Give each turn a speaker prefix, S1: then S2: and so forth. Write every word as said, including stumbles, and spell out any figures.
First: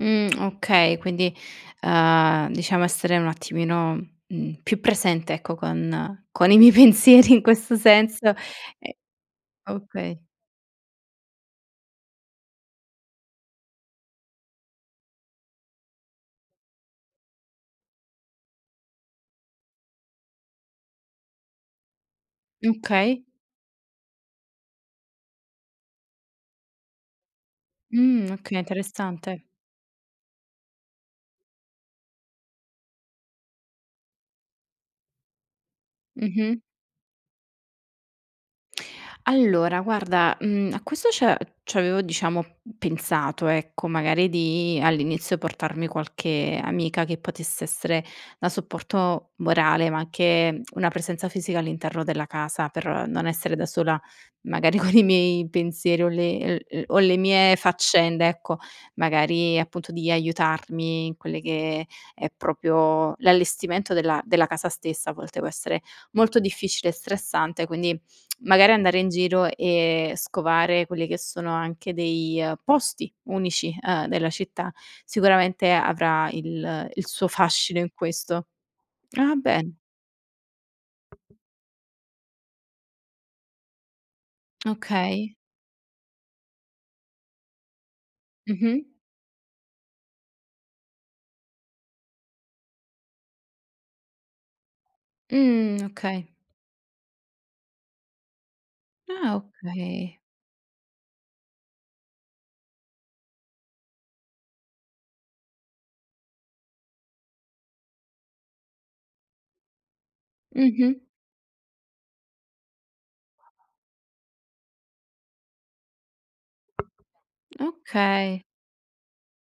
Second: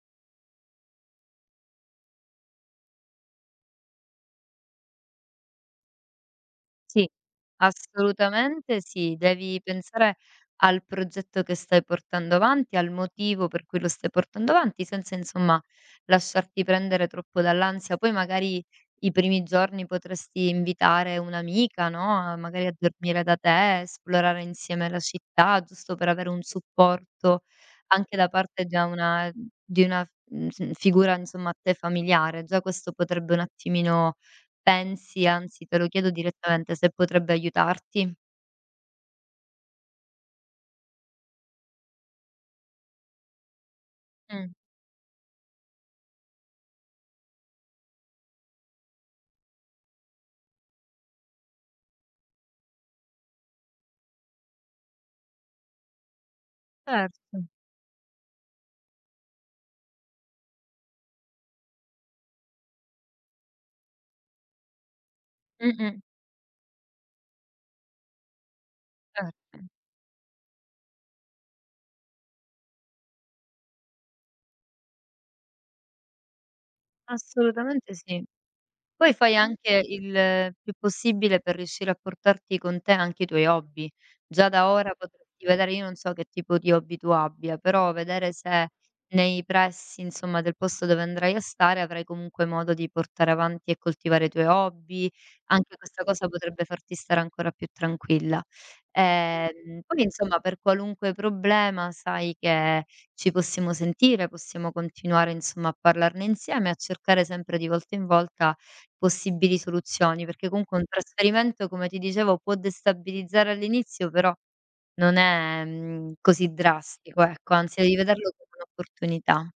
S1: Mhmm, okay, quindi, ehm, diciamo essere un attimino, mhmm, più presente ecco con con i miei
S2: Sì,
S1: pensieri in questo senso.
S2: assolutamente
S1: Ehm
S2: sì. Devi pensare
S1: okay.
S2: al progetto che stai portando avanti, al motivo per cui lo stai portando avanti, senza insomma lasciarti prendere troppo dall'ansia. Poi magari i primi giorni potresti invitare un'amica, no, a magari a
S1: mkay.
S2: dormire da te, esplorare insieme la città, giusto per avere un supporto anche da
S1: Mh, okay,
S2: parte da una, ehm,
S1: interessante.
S2: di una f mhmm, f figura insomma a te familiare. Già questo potrebbe un attimino pensi, anzi te lo chiedo
S1: Mh-mh.
S2: direttamente, se potrebbe aiutarti?
S1: Allora guarda, mhmm, a questo c'è c'avevo diciamo pensato, ecco magari
S2: Mh.
S1: di all'inizio portarmi qualche amica che potesse essere da supporto morale, ma anche una presenza fisica all'interno della casa, per non essere da sola magari con i miei pensieri o le, ehm ehm, o le
S2: Certo.
S1: mie faccende, ecco. Magari appunto di aiutarmi in quelle che è propio l'allestimento della della casa stessa a volte può essere
S2: Mh-mh.
S1: molto difficile e stressante, quindi magari andare in giro
S2: Certo.
S1: e scovare quelli che sono anche dei, ehm, posti unici, ehm, della città, sicuramente avrà il il suo fascino in
S2: Assolutamente, sì.
S1: questo.
S2: Poi
S1: Ah,
S2: fai
S1: bene.
S2: anche il più possibile per riuscire a portarti con te anche i tuoi hobby. Già da ora
S1: Okay.
S2: potresti vedere io non so che tipo di hobby tu abbia, però vedere se
S1: Mh-mh.
S2: nei pressi insomma del posto dove andrai a stare, avrai comunque modo di portare avanti e coltivare i tuoi hobby, anche
S1: Mh,
S2: questa cosa
S1: okay.
S2: potrebbe farti stare ancora più tranquilla.
S1: Ah,
S2: Ehm, poi
S1: okay.
S2: insomma per qualunque problema sai che ci possiamo sentire, possiamo continuare insomma a parlarne insieme e a cercare sempre di volta in volta possibili soluzioni, perché cunque un
S1: Mh-mh.
S2: trasferimento, come ti dicevo, può destabilizzare all'inizio, però non è, mhmm, così drastico, ecco, anzi devi vederlo
S1: Okay.
S2: come un'opportunità.